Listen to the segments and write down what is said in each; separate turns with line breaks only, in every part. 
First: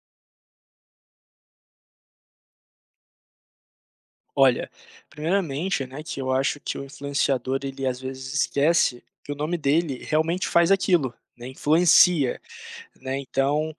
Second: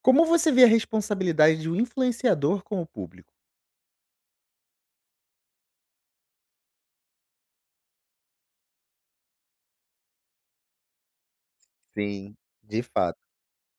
Como você vê a responsabilidade de um influenciador com o público?
Olha, primeiramente, né, que eu acho que o influenciador, ele às vezes esquece que o nome dele realmente faz aquilo, né,
Sim,
influencia,
de fato.
né, então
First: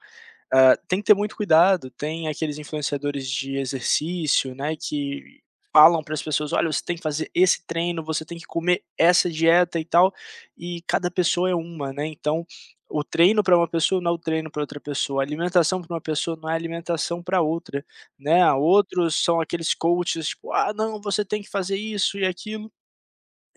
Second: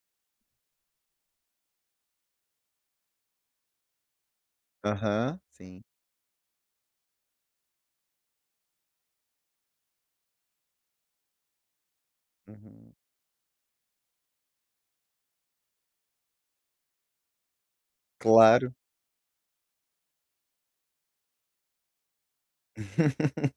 ah, tem que ter muito cuidado, tem aqueles influenciadores de exercício, né,
Aham,
que
sim.
falam para as pessoas: "Olha, você tem que fazer esse treino, você tem que comer essa dieta e tal", e cada pessoa é uma, né, então
Uhum.
o treino para uma pessoa não é o treino para outra pessoa, a alimentação para uma pessoa não é a alimentação para outra, né.
Claro.
Outros são aqueles coaches, tipo: "Ah, não, você tem que fazer isso e aquilo".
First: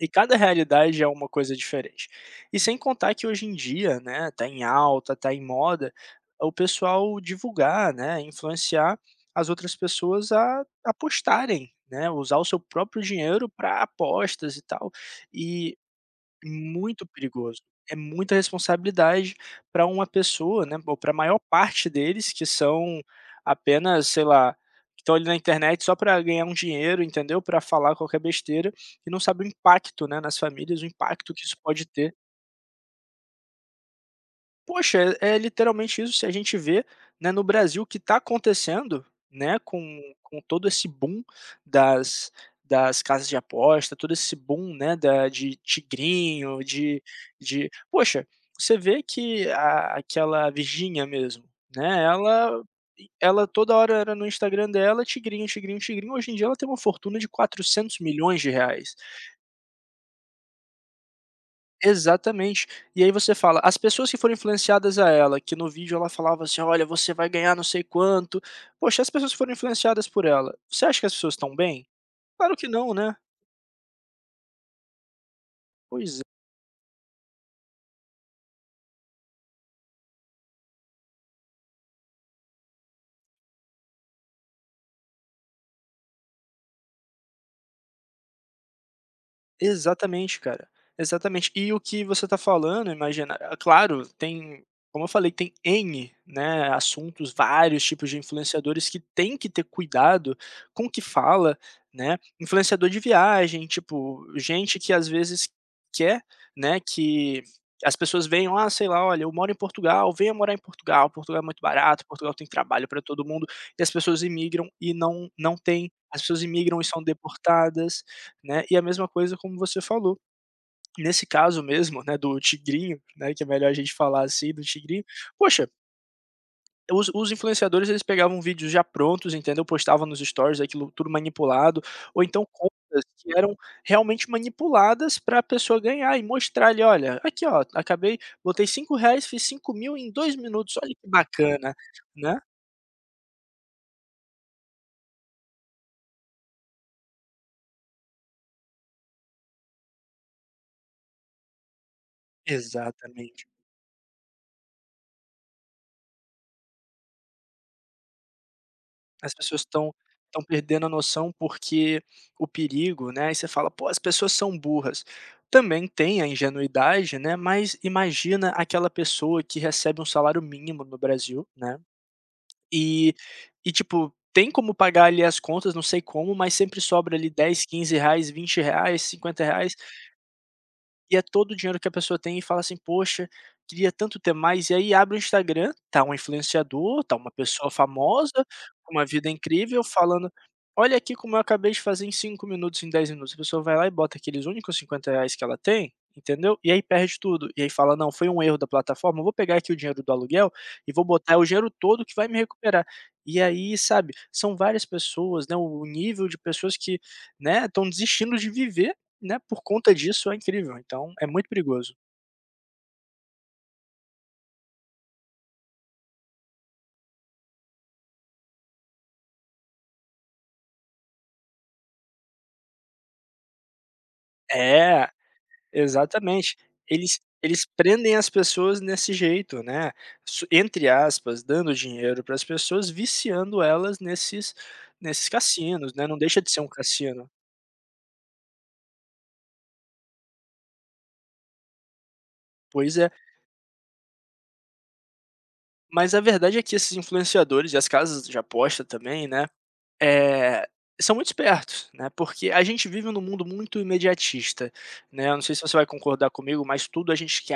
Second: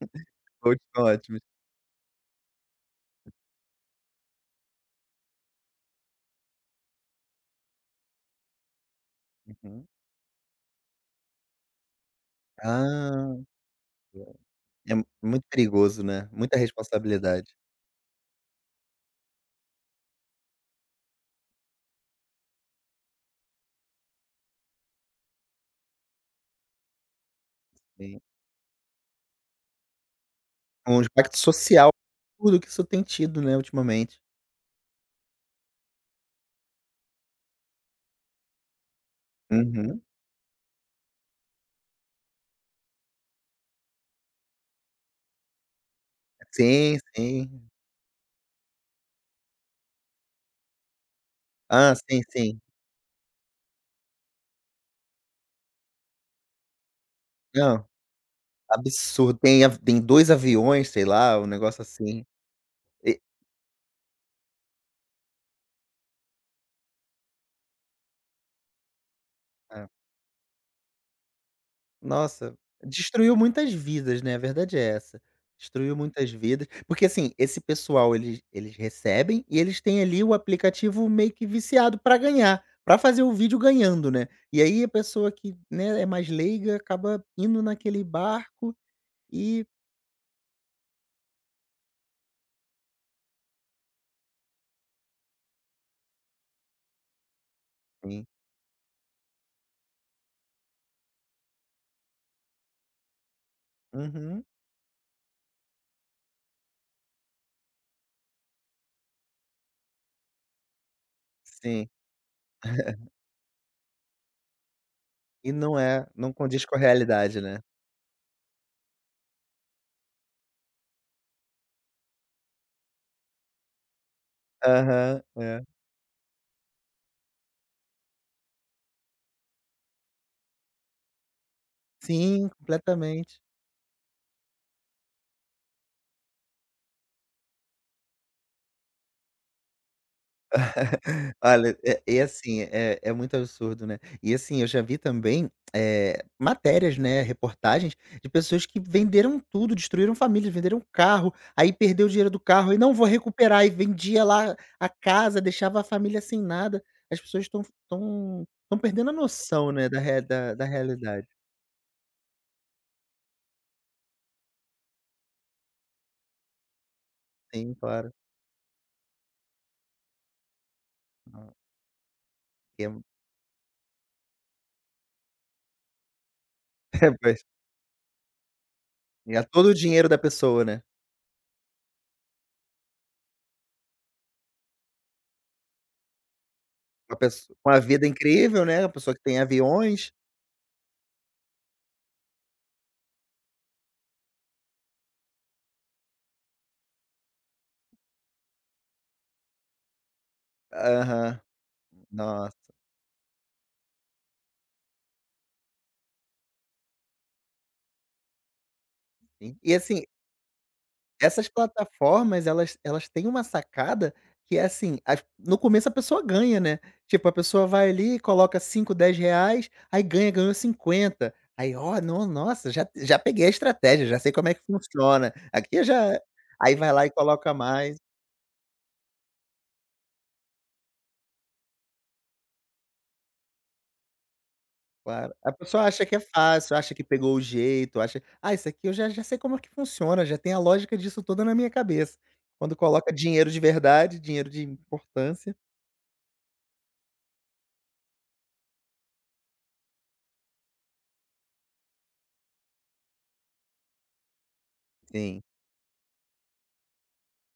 E cada
Todos
realidade
são
é uma
ótimos.
coisa diferente. E sem contar que hoje em dia, né, tá em alta, tá em moda, o pessoal divulgar, né, influenciar as outras
Uhum.
pessoas a apostarem, né, usar o seu próprio
Ah,
dinheiro para apostas e tal.
é mu muito
E
perigoso, né, muita
muito
responsabilidade.
perigoso. É muita responsabilidade para uma pessoa, né, ou para a maior parte deles que são apenas, sei lá, que estão ali na internet só para ganhar um dinheiro, entendeu? Para falar
Sim.
qualquer besteira e não sabe o impacto, né, nas famílias, o
Um
impacto
impacto
que isso pode
social.
ter.
Tudo que isso tem tido, né, ultimamente.
Poxa, é literalmente isso. Se a gente vê, né, no Brasil o que está acontecendo, né,
Uhum.
com todo esse boom das das casas de aposta, todo esse boom, né, da de tigrinho,
Sim, sim.
de poxa, você vê que a aquela Virgínia mesmo,
Ah,
né,
sim, sim.
ela toda hora era no Instagram dela, tigrinho, tigrinho, tigrinho, hoje em dia ela tem uma fortuna de
Não,
R$ 400 milhões.
absurdo. Tem 2 aviões, sei lá, um negócio assim.
Exatamente. E aí você fala, as pessoas que foram influenciadas a ela, que no vídeo ela falava assim: "Olha, você vai ganhar não sei quanto". Poxa, as pessoas que foram influenciadas por ela. Você acha que as pessoas estão bem?
Nossa,
Claro que não, né.
destruiu muitas vidas, né, a verdade é essa. Destruiu
Pois é.
muitas vidas, porque assim, esse pessoal eles recebem e eles têm ali o aplicativo meio que viciado para ganhar, para fazer o vídeo ganhando, né. E aí a pessoa que, né, é mais leiga acaba indo naquele barco e.
Exatamente, cara. Exatamente. E o que você está falando, imagina ah, claro, tem como eu falei, tem N, né, assuntos, vários tipos de
Sim,
influenciadores que tem que ter cuidado com o que fala, né. Influenciador de viagem, tipo,
uhum,
gente que às vezes quer, né, que as pessoas venham: "Ah, sei lá, olha, eu moro em Portugal, venha morar em Portugal, Portugal é muito
sim.
barato, Portugal tem trabalho para todo mundo", e as pessoas imigram e não
E
não
não
tem.
é,
As
não
pessoas
condiz com a
imigram e são
realidade, né.
deportadas né. E a mesma coisa como você falou, nesse caso mesmo, né, do tigrinho, né, que é melhor a gente falar assim, do tigrinho,
Aham, é.
poxa, os influenciadores eles pegavam vídeos já prontos, entendeu, postavam nos stories aquilo tudo manipulado, ou então
Sim,
contas
completamente.
que eram realmente manipuladas para a pessoa ganhar e mostrar ali: "Olha, aqui ó, acabei botei R$ 5 fiz 5.000 em 2 minutos, olha que bacana",
Olha, é e
né.
assim, é muito absurdo, né. E assim, eu já vi também, matérias, né, reportagens de pessoas que venderam tudo, destruíram famílias, venderam carro, aí perdeu o dinheiro do carro e: "Não, vou
Exatamente.
recuperar", e vendia lá a casa, deixava a família sem nada. As pessoas estão perdendo a
As pessoas
noção, né,
estão
da rea
estão
da da
perdendo a
realidade.
noção, porque o perigo, né, e você fala: "Pô, as pessoas são burras". Também tem a ingenuidade, né,
Sim,
mas
claro.
imagina aquela pessoa que recebe um salário mínimo no
Hã,
Brasil, né,
é
e e tipo, tem como pagar ali as contas, não sei como, mas sempre
é
sobra ali
pois,
dez quinze reais vinte reais
é
cinquenta
todo o
reais
dinheiro da pessoa, né.
e é todo o dinheiro que a pessoa tem e fala assim: "Poxa, queria tanto ter mais", e aí abre o Instagram, tá um influenciador, tá
Uma
uma
pesso
pessoa
uma vida
famosa,
incrível, né, a
com uma
pessoa que
vida
tem
incrível,
aviões.
falando: "Olha aqui como eu acabei de fazer em 5 minutos, em 10 minutos". A pessoa vai lá e bota aqueles únicos R$ 50 que ela tem, entendeu? E aí perde tudo, e aí fala: "Não, foi um erro da plataforma, eu vou pegar aqui o dinheiro do aluguel e vou botar é
Aham.
o dinheiro todo que vai me
Nossa.
recuperar". E aí, sabe, são várias pessoas, né, o nível de pessoas que, né, estão desistindo de viver né,
Sim.
por
E
conta
assim,
disso é incrível, então é
essas
muito perigoso.
plataformas elas têm uma sacada que é assim, as no começo a pessoa ganha, né. Tipo, a pessoa vai ali, coloca cinco 10 reais aí ganha, ganhou 50. Aí: "Ó, não nossa, já peguei a estratégia, já sei como é que
É,
funciona. Aqui eu já" é.
exatamente.
Aí vai lá e
Eles
coloca
eles
mais.
prendem as pessoas nesse jeito, né, su entre aspas, "dando dinheiro" para as pessoas, viciando elas nesses nesses
Claro. A pessoa
cassinos,
acha
né,
que
não
é
deixa de ser um
fácil, acha que
cassino.
pegou o jeito, acha: "Ah, isso aqui eu já sei como é que funciona, já tem a lógica disso toda na minha cabeça". Quando
Pois é,
coloca dinheiro de verdade, dinheiro de importância.
mas a verdade é que esses influenciadores e as casas de aposta também, né Eh, são muito espertos, né, porque a gente vive num mundo muito imediatista, né, eu
Sim.
não sei se você vai concordar comigo, mas tudo a gente quer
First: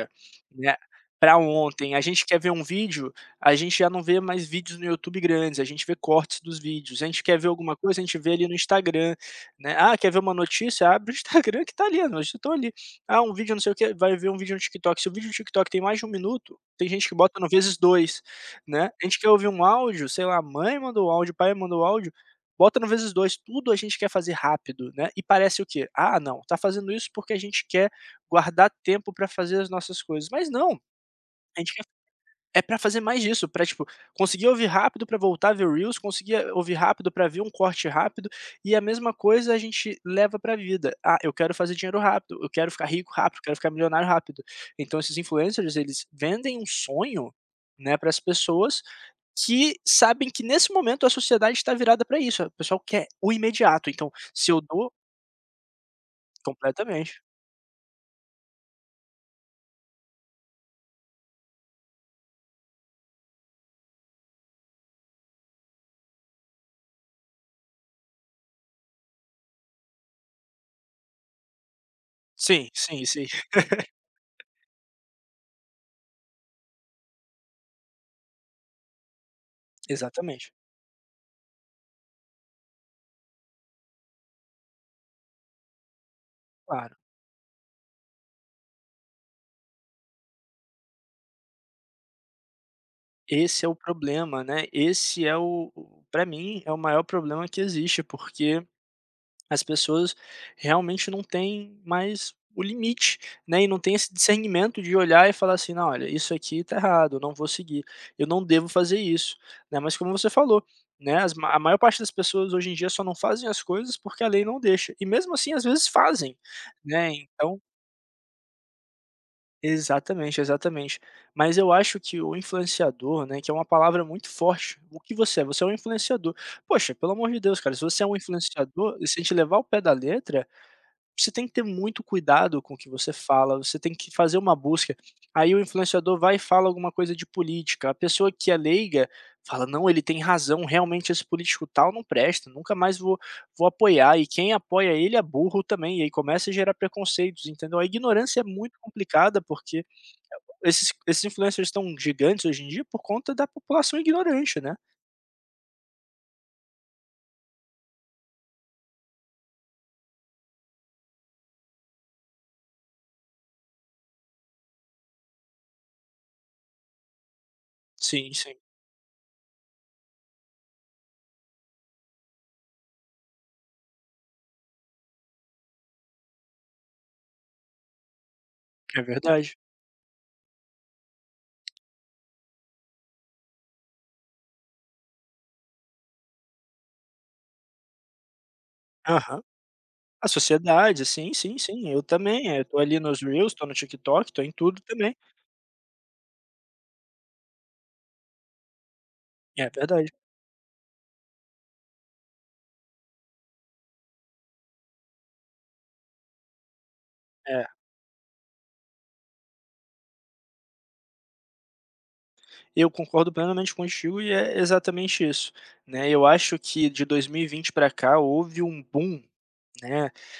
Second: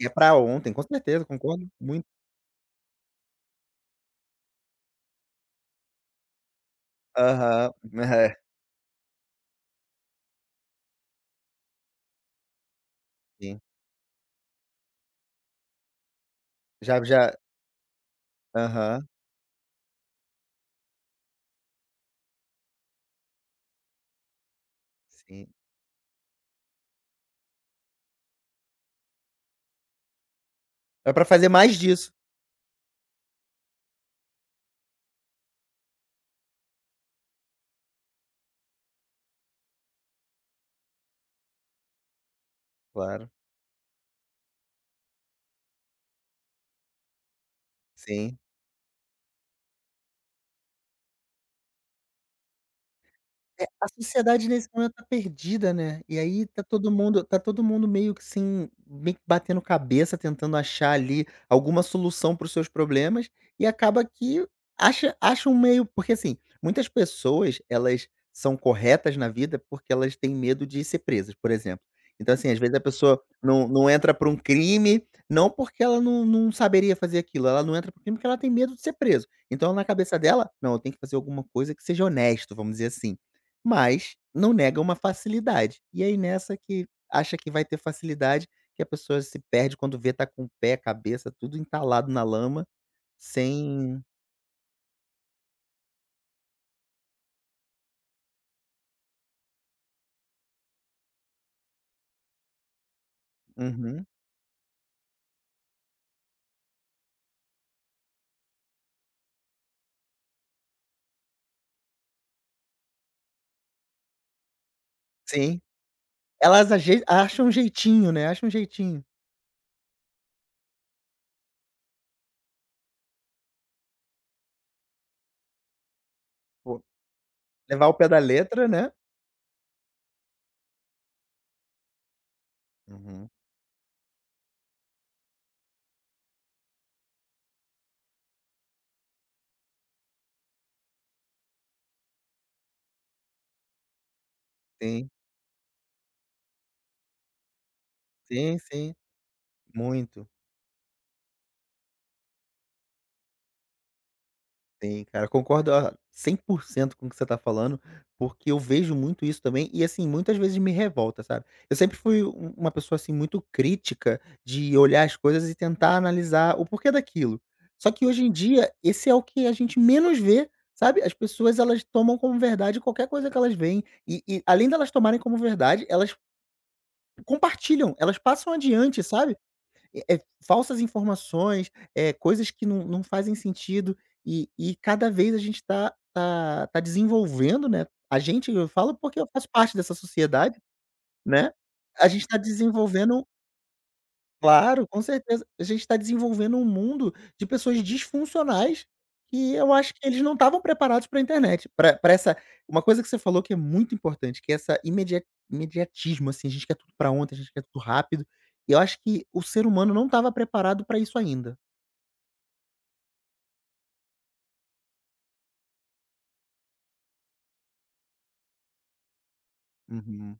É pra ontem,
né,
com certeza,
Para
concordo
ontem. A
muito.
gente quer ver um vídeo, a gente já não vê mais vídeos no YouTube grandes, a gente vê cortes dos vídeos. A gente quer ver
Aham,
alguma coisa, a gente vê
é,
ali no Instagram, né. Ah, quer ver uma notícia? Abre o Instagram que tá ali, as notícias estão ali. Ah, um vídeo
sim.
não sei o que. Vai ver um vídeo no TikTok. Se o vídeo no TikTok tem mais de um minuto, tem
Já
gente que
já,
bota no vezes 2. Né, a
aham,
gente quer ouvir um áudio, sei lá, a mãe mandou áudio, o pai mandou áudio, bota no vezes 2 tudo a gente quer fazer rápido, né, e
sim.
parece o quê? "Ah não, tá fazendo isso porque a gente quer guardar tempo pra fazer as nossas coisas", mas não,
É pra fazer
a gente
mais
quer
disso.
é pra fazer mais disso, pra, tipo, conseguir ouvir rápido pra voltar a ver reels, conseguir ouvir rápido pra ver um corte rápido, e a mesma coisa a gente leva pra vida. "Ah, eu quero fazer dinheiro rápido, eu quero ficar rico
Claro,
rápido, eu quero ficar milionário rápido". Então esses influencers, eles vendem um sonho, né, para as
sim.
pessoas que sabem que nesse momento a sociedade está virada para isso, é o pessoal quer o
É, a
imediato, então
sociedade
se eu
nesse
dou
momento tá perdida, né, e aí tá todo mundo
completamente.
tá todo mundo meio que assim, meio que batendo cabeça tentando achar ali alguma solução para os seus problemas, e acaba que acha um meio porque assim, muitas pessoas elas são corretas na vida porque elas têm medo de ser presas, por exemplo. Então assim, às
Sim,
vezes a
sim,
pessoa
sim,
não entra para um crime, não porque ela não saberia fazer aquilo, ela não entra para crime porque ela tem medo de ser preso. Então na cabeça dela:
exatamente,
"Não, eu tenho que fazer alguma coisa que seja honesto", vamos dizer assim. Mas não nega uma facilidade. E aí nessa que
claro.
acha que vai ter facilidade, que a pessoa se perde quando vê tá com o pé, a cabeça, tudo entalado na lama,
Esse é o
sem.
problema, né, esse é o para mim é o maior problema que existe, porque As pessoas realmente não têm mais o limite, né, e não tem
Uhum,
esse discernimento de olhar e falar assim: "Não, olha, isso aqui tá errado, eu não vou seguir, eu não devo fazer isso", né. Mas como você falou, né, as ma a maior parte das pessoas hoje em dia só não fazem as coisas porque a lei não deixa, e mesmo assim
sim.
às vezes fazem,
Elas ajei
né,
acham um
então
jeitinho, né, acham um jeitinho.
exatamente, exatamente. Mas eu acho que o influenciador, né, que é uma palavra muito forte, o que você é? Você é um influenciador.
Pô,
Poxa, pelo amor de Deus, cara, se
levar ao
você é
pé
um
da letra, né.
influenciador, e se a gente levar o pé da letra, você tem que ter muito cuidado com o que você
Uhum.
fala, você tem que fazer uma busca. Aí o influenciador vai e fala alguma coisa de política. A pessoa que é leiga fala: não, ele tem razão, realmente esse político tal não presta, nunca mais vou, vou apoiar. E quem apoia
Sim,
ele é burro também. E aí começa a gerar preconceitos, entendeu? A ignorância é
sim,
muito
sim,
complicada porque
muito.
esses influencers estão gigantes hoje em dia por conta da população ignorante, né?
Sim, cara, concordo a cento com o que você tá falando, porque eu vejo muito isso também e, assim, muitas vezes me revolta, sabe. Eu sempre fui uma pessoa, assim, muito crítica de olhar as coisas e tentar analisar o porquê daquilo. Só que hoje em
Sim, sim,
dia, esse é o que a gente menos vê, sabe. As pessoas, elas tomam como verdade qualquer coisa que elas veem e além delas tomarem como verdade, elas compartilham, elas passam adiante,
é
sabe.
verdade.
É falsas informações, coisas que não fazem sentido, e cada vez a gente está desenvolvendo, né, a gente, eu falo porque eu
Aham.
faço parte dessa
A
sociedade,
sociedade, sim,
né,
sim, sim, eu
a gente está
também, tô ali nos
desenvolvendo.
reels, tô no TikTok, tô em tudo
Claro, com
também.
certeza. A gente está desenvolvendo um mundo de pessoas disfuncionais que
É
eu acho que
verdade,
eles não estavam preparados para a internet, para essa uma coisa que você falou que é muito importante, que é essa imediatismo, assim, a gente quer tudo para ontem, a gente quer
é.
tudo rápido, e eu acho que o ser humano não estava preparado para isso ainda.
Eu concordo plenamente contigo e é exatamente isso, né, eu acho que de 2020 para cá houve um boom, né,
Uhum,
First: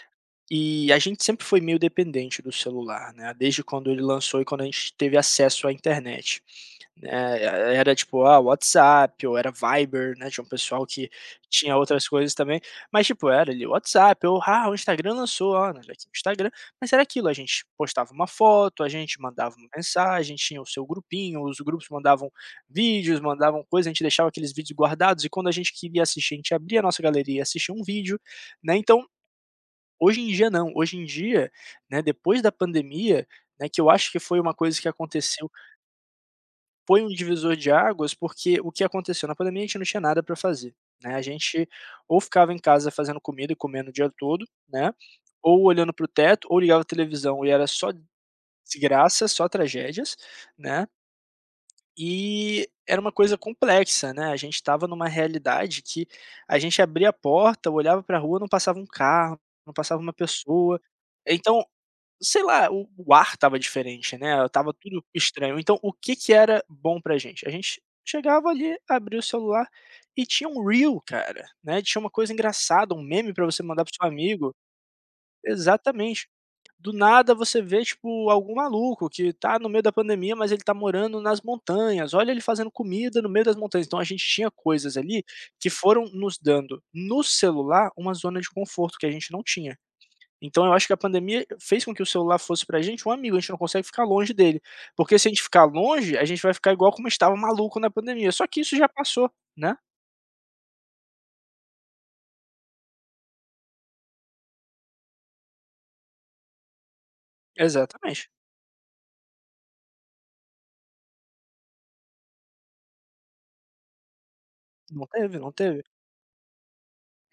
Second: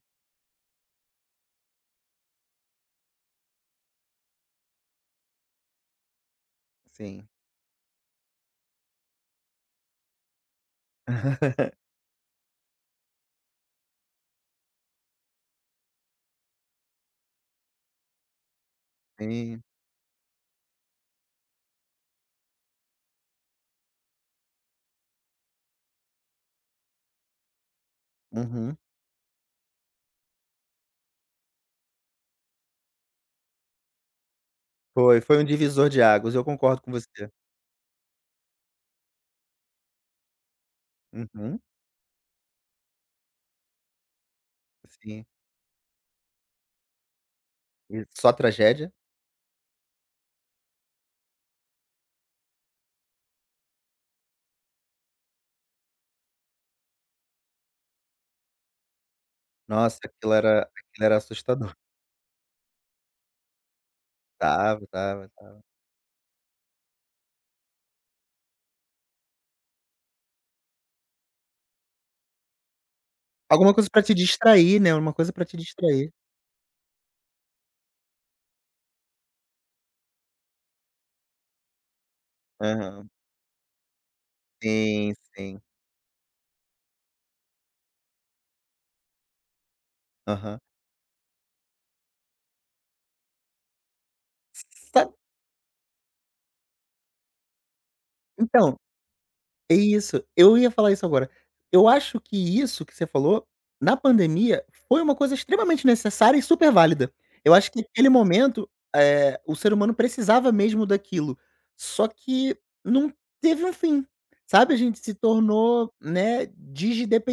e a gente sempre foi meio dependente do celular, né, desde quando ele lançou e quando a gente teve acesso à internet.
sim.
Né, era tipo, ah, WhatsApp ou era Viber, né, tinha um pessoal que tinha outras coisas também, mas tipo, era ali o WhatsApp ou, ah, o Instagram lançou, ah, nós aqui no Instagram, mas era aquilo, a gente postava uma foto, a gente mandava
Sim,
uma mensagem, tinha o seu grupinho, os grupos mandavam vídeos, mandavam coisas, a gente deixava aqueles vídeos guardados e quando a gente queria assistir, a gente abria a nossa galeria e assistia um vídeo,
uhum.
né, então, hoje em dia não, hoje em dia, né, depois da pandemia, né, que eu acho que foi uma coisa que
Foi um
aconteceu
divisor de águas, eu concordo com
foi um
você.
divisor de águas, porque o que aconteceu? Na pandemia a gente não tinha nada para fazer, né, a
Uhum,
gente ou ficava em casa fazendo comida e comendo o dia todo, né,
sim.
ou olhando para o teto, ou ligava a televisão e era só
E só tragédia?
desgraça, só tragédias, né, e era uma coisa complexa, né, a gente estava numa realidade que a gente abria a porta, olhava para a rua, não passava um carro, não
Nossa,
passava uma
aquilo era
pessoa.
aquilo era
Então
assustador.
sei lá, o ar tava diferente, né, tava
Tava,
tudo
tava.
estranho. Então, o que que era bom pra gente? A gente chegava ali, abria o celular e tinha um reel, cara, né, tinha uma coisa engraçada, um meme pra você
Alguma
mandar
coisa
pro
pra
seu
te
amigo.
distrair, né, uma coisa pra te distrair.
Exatamente. Do nada você vê, tipo, algum maluco que tá no meio da pandemia, mas ele tá morando nas montanhas, olha ele fazendo
Aham.
comida no meio das montanhas. Então a gente tinha coisas
Sim,
ali
sim.
que foram nos dando, no celular, uma zona de conforto que a gente não tinha.
Aham.
Então eu acho que a pandemia fez com que o celular fosse pra gente um amigo, a gente não consegue ficar longe dele,
Sabe,
porque se a gente ficar longe, a gente vai ficar igual como estava maluco na pandemia, só que isso
então,
já passou,
é
né.
isso, eu ia falar isso agora. Eu acho que isso que você falou, na pandemia, foi uma coisa extremamente necessária e super válida. Eu acho que aquele
Exatamente.
momento, o ser humano precisava mesmo daquilo, só que não teve um fim, sabe, a gente
Não
se
teve, não teve.
tornou, né,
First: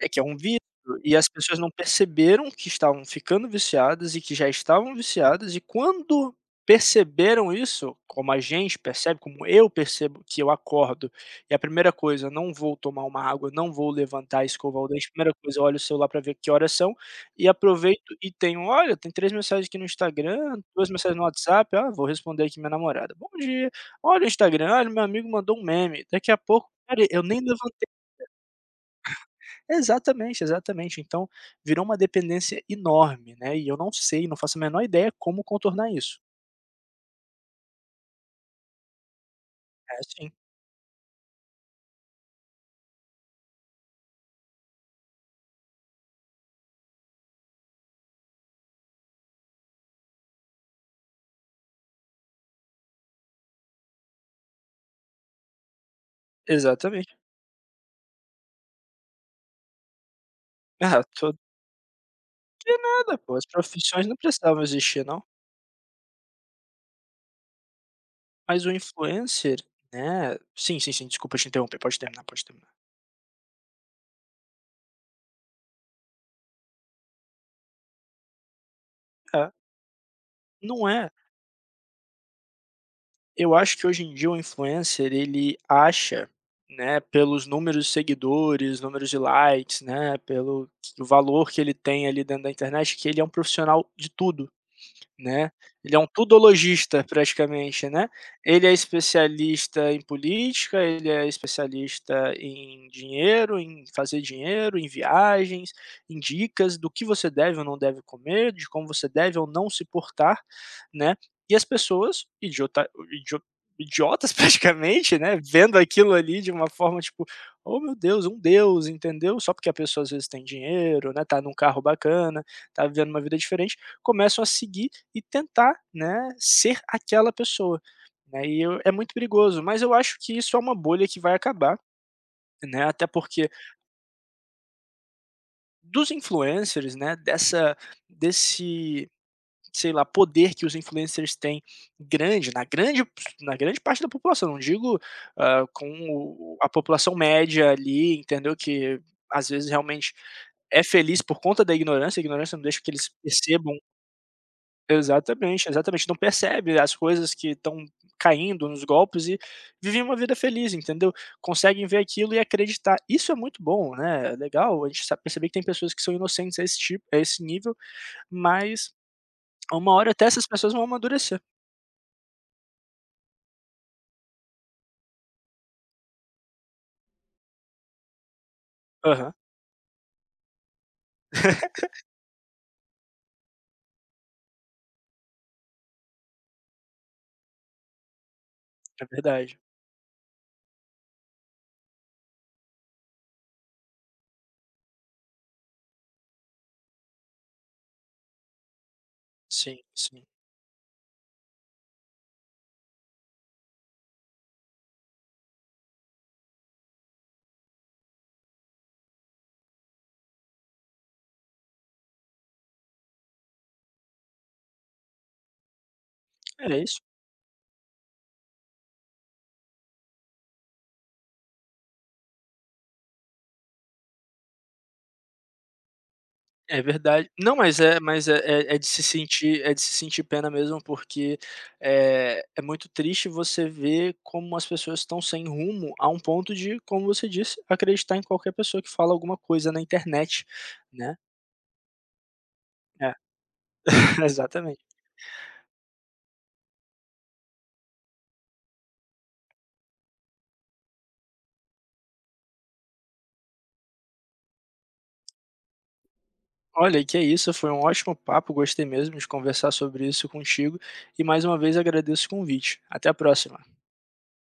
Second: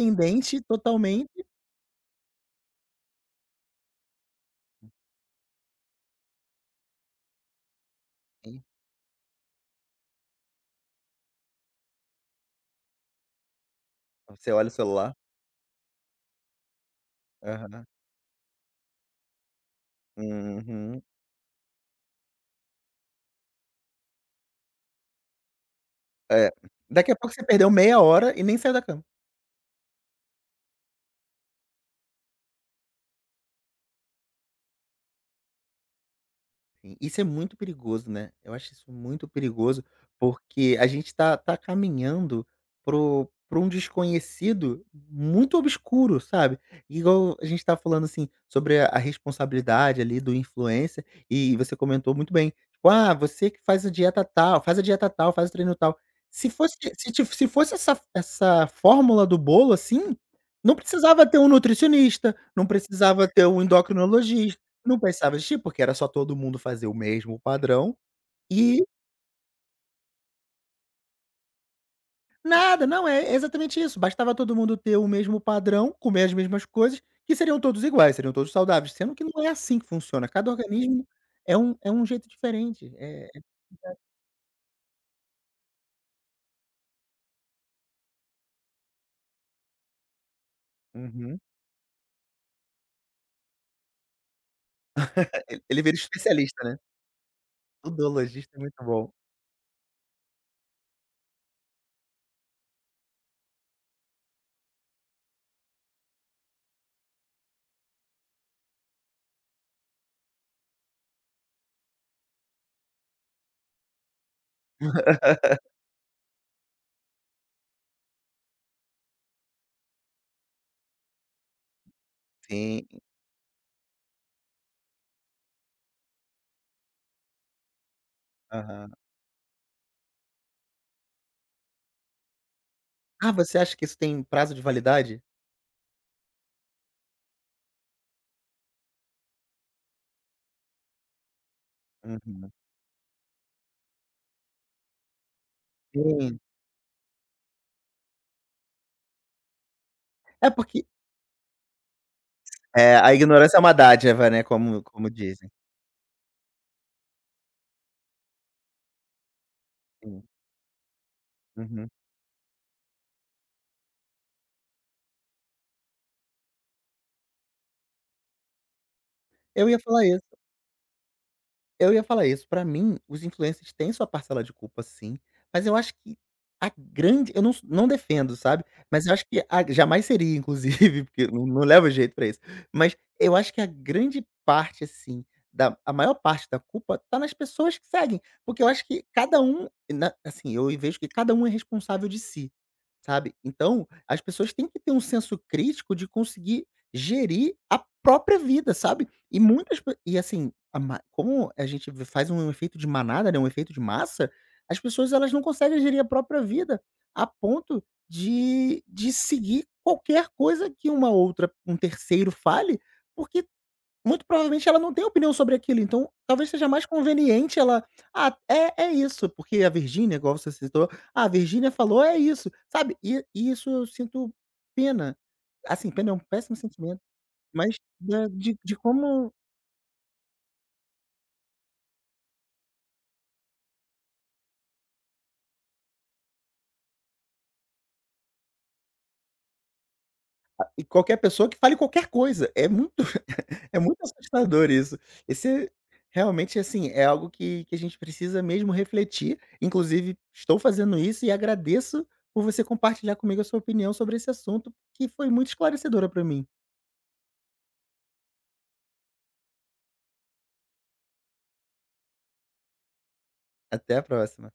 É que é um vício, e as
totalmente.
pessoas não perceberam que estavam ficando viciadas e que já estavam viciadas, e quando perceberam isso, como a
Sim.
gente percebe, como eu percebo que eu acordo, e a primeira coisa, não vou tomar uma água, não vou levantar,
Você olha o
escovar o dente,
celular.
primeira coisa, eu olho o celular para ver que horas são, e
Aham.
aproveito e tenho: "Olha, tem 3 mensagens aqui no Instagram, 2
Uhum.
mensagens no WhatsApp, ah, vou responder aqui minha namorada, bom dia, olha o Instagram, olha, meu amigo mandou um meme", daqui a
É.
pouco, cara,
Daqui a
eu
pouco
nem
você
levan.
perdeu meia hora e nem saiu da cama.
Exatamente, exatamente. Então, virou uma dependência enorme, né, e eu não sei, não faço a menor ideia como contornar isso.
Sim, isso é muito perigoso, né. Eu acho isso muito perigoso,
É sim,
porque a gente tá caminhando pro um desconhecido muito obscuro, sabe. Igual a gente estava falando, assim, sobre a responsabilidade ali do influencer, e você comentou muito bem, tipo: "Ah, você que faz a dieta tal, faz a dieta tal, faz o treino tal". Se fosse se
exatamente.
ti se fosse essa fórmula do bolo, assim, não
Ah,
precisava
tô
ter um nutricionista, não
nada
precisava
pô,
ter
as
um
profissões não
endocrinologista,
precisavam
não
existir não.
pensava existir, porque era só todo mundo fazer o mesmo padrão
Mas o
e.
influencer, né, sim, sim, sim, desculpa te interromper, pode terminar, pode terminar.
Nada, não, é exatamente isso, bastava todo mundo ter o mesmo padrão, comer as mesmas coisas, que seriam todos iguais, seriam todos saudáveis, sendo que não é
É,
assim que funciona, cada
não
organismo
é.
é um jeito diferente, é.
Eu acho que hoje em dia o influencer ele acha, né, pelos números de seguidores, números de likes, né, pelo o
Uhum.
valor que ele tem ali dentro da internet, que ele é um profissional de tudo. Né,
Ele
ele
vira
é um
especialista, né.
tudologista praticamente, né.
Podologista é
Ele é
muito bom.
especialista em política, ele é especialista em dinheiro, em fazer dinheiro, em viagens, em dicas do que você deve ou não deve comer, de como você deve ou não se portar, né. E as pessoas idiotas praticamente, né, vendo aquilo ali de uma forma tipo: "Oh meu Deus, um deus", entendeu. Só porque a pessoa às vezes tem dinheiro, né, tá num carro bacana, tá
Sim,
vivendo uma vida diferente, começam a seguir e tentar, né, ser aquela pessoa, né, e eu
aham.
é muito perigoso, mas eu acho que isso é uma bolha que vai acabar, né, até
Ah,
porque
você acha que isso tem prazo de validade?
dos influencers, né, dessa desse, sei lá, poder que os influencers têm
Uhum.
grande na grande na grande parte da população, não digo, com
Sim.
o a população média ali, entendeu, que às vezes realmente
É
é
porque.
feliz por conta da ignorância, a ignorância não deixa que
É,
eles
a ignorância é uma
percebam.
dádiva, né, como dizem.
Exatamente, exatamente. Não percebe as coisas que estão caindo nos golpes e vivem uma
Sim,
vida feliz, entendeu? Conseguem
uhum.
ver aquilo e acreditar. Isso é muito bom, né? É legal a gente perceber que tem pessoas que são inocentes a esse tipo, a esse nível, mas
Eu ia
uma
falar
hora até
isso.
essas pessoas vão amadurecer.
Eu ia falar isso, pra mim, os influencers têm sua parcela de culpa sim, mas eu acho que a grande eu não s não defendo, sabe, mas eu acho
Aham.
que a jamais seria inclusive, porque eu não levo jeito pra isso. Mas eu acho que a grande parte, assim, da a maior parte da culpa tá nas pessoas que seguem, porque eu acho que
É
cada
verdade.
um, na assim, eu vejo que cada um é responsável de si. Sabe? Então, as pessoas têm que ter um senso crítico de conseguir gerir a própria vida, sabe? E muitas
Sim,
pe e
sim.
assim, a ma como a gente v faz um efeito de manada, né, um efeito de massa, as pessoas elas não conseguem gerir a própria vida a ponto de seguir qualquer coisa que uma outra um terceiro fale, porque muito provavelmente ela não tem opinião sobre aquilo, então talvez seja
É
mais
isso.
conveniente ela: "Ah, é isso", porque a Virgínia, igual você citou, "Ah, a Virgínia falou, é isso", sabe. E isso eu sinto pena, assim, pena é um péssimo
É
sentimento,
verdade. Não,
mas
mas é
da
mas é é
de
é de se
como.
sentir de se sentir pena mesmo, porque, é muito triste você ver como as pessoas estão sem rumo a um ponto de, como você disse, acreditar em qualquer pessoa que fala alguma coisa na internet,
E qualquer
né.
pessoa que fale qualquer coisa, é muito.
É,
É muito assustador
exatamente.
isso. Esse é realmente, assim, é algo que a gente precisa mesmo refletir. Inclusive, estou fazendo isso e agradeço por você compartilhar comigo a sua opinião sobre esse assunto, que foi muito esclarecedora para mim.
Olha, que é isso, foi um ótimo papo, gostei mesmo de conversar sobre isso contigo e mais uma vez agradeço o convite. Até a próxima.
Até a próxima.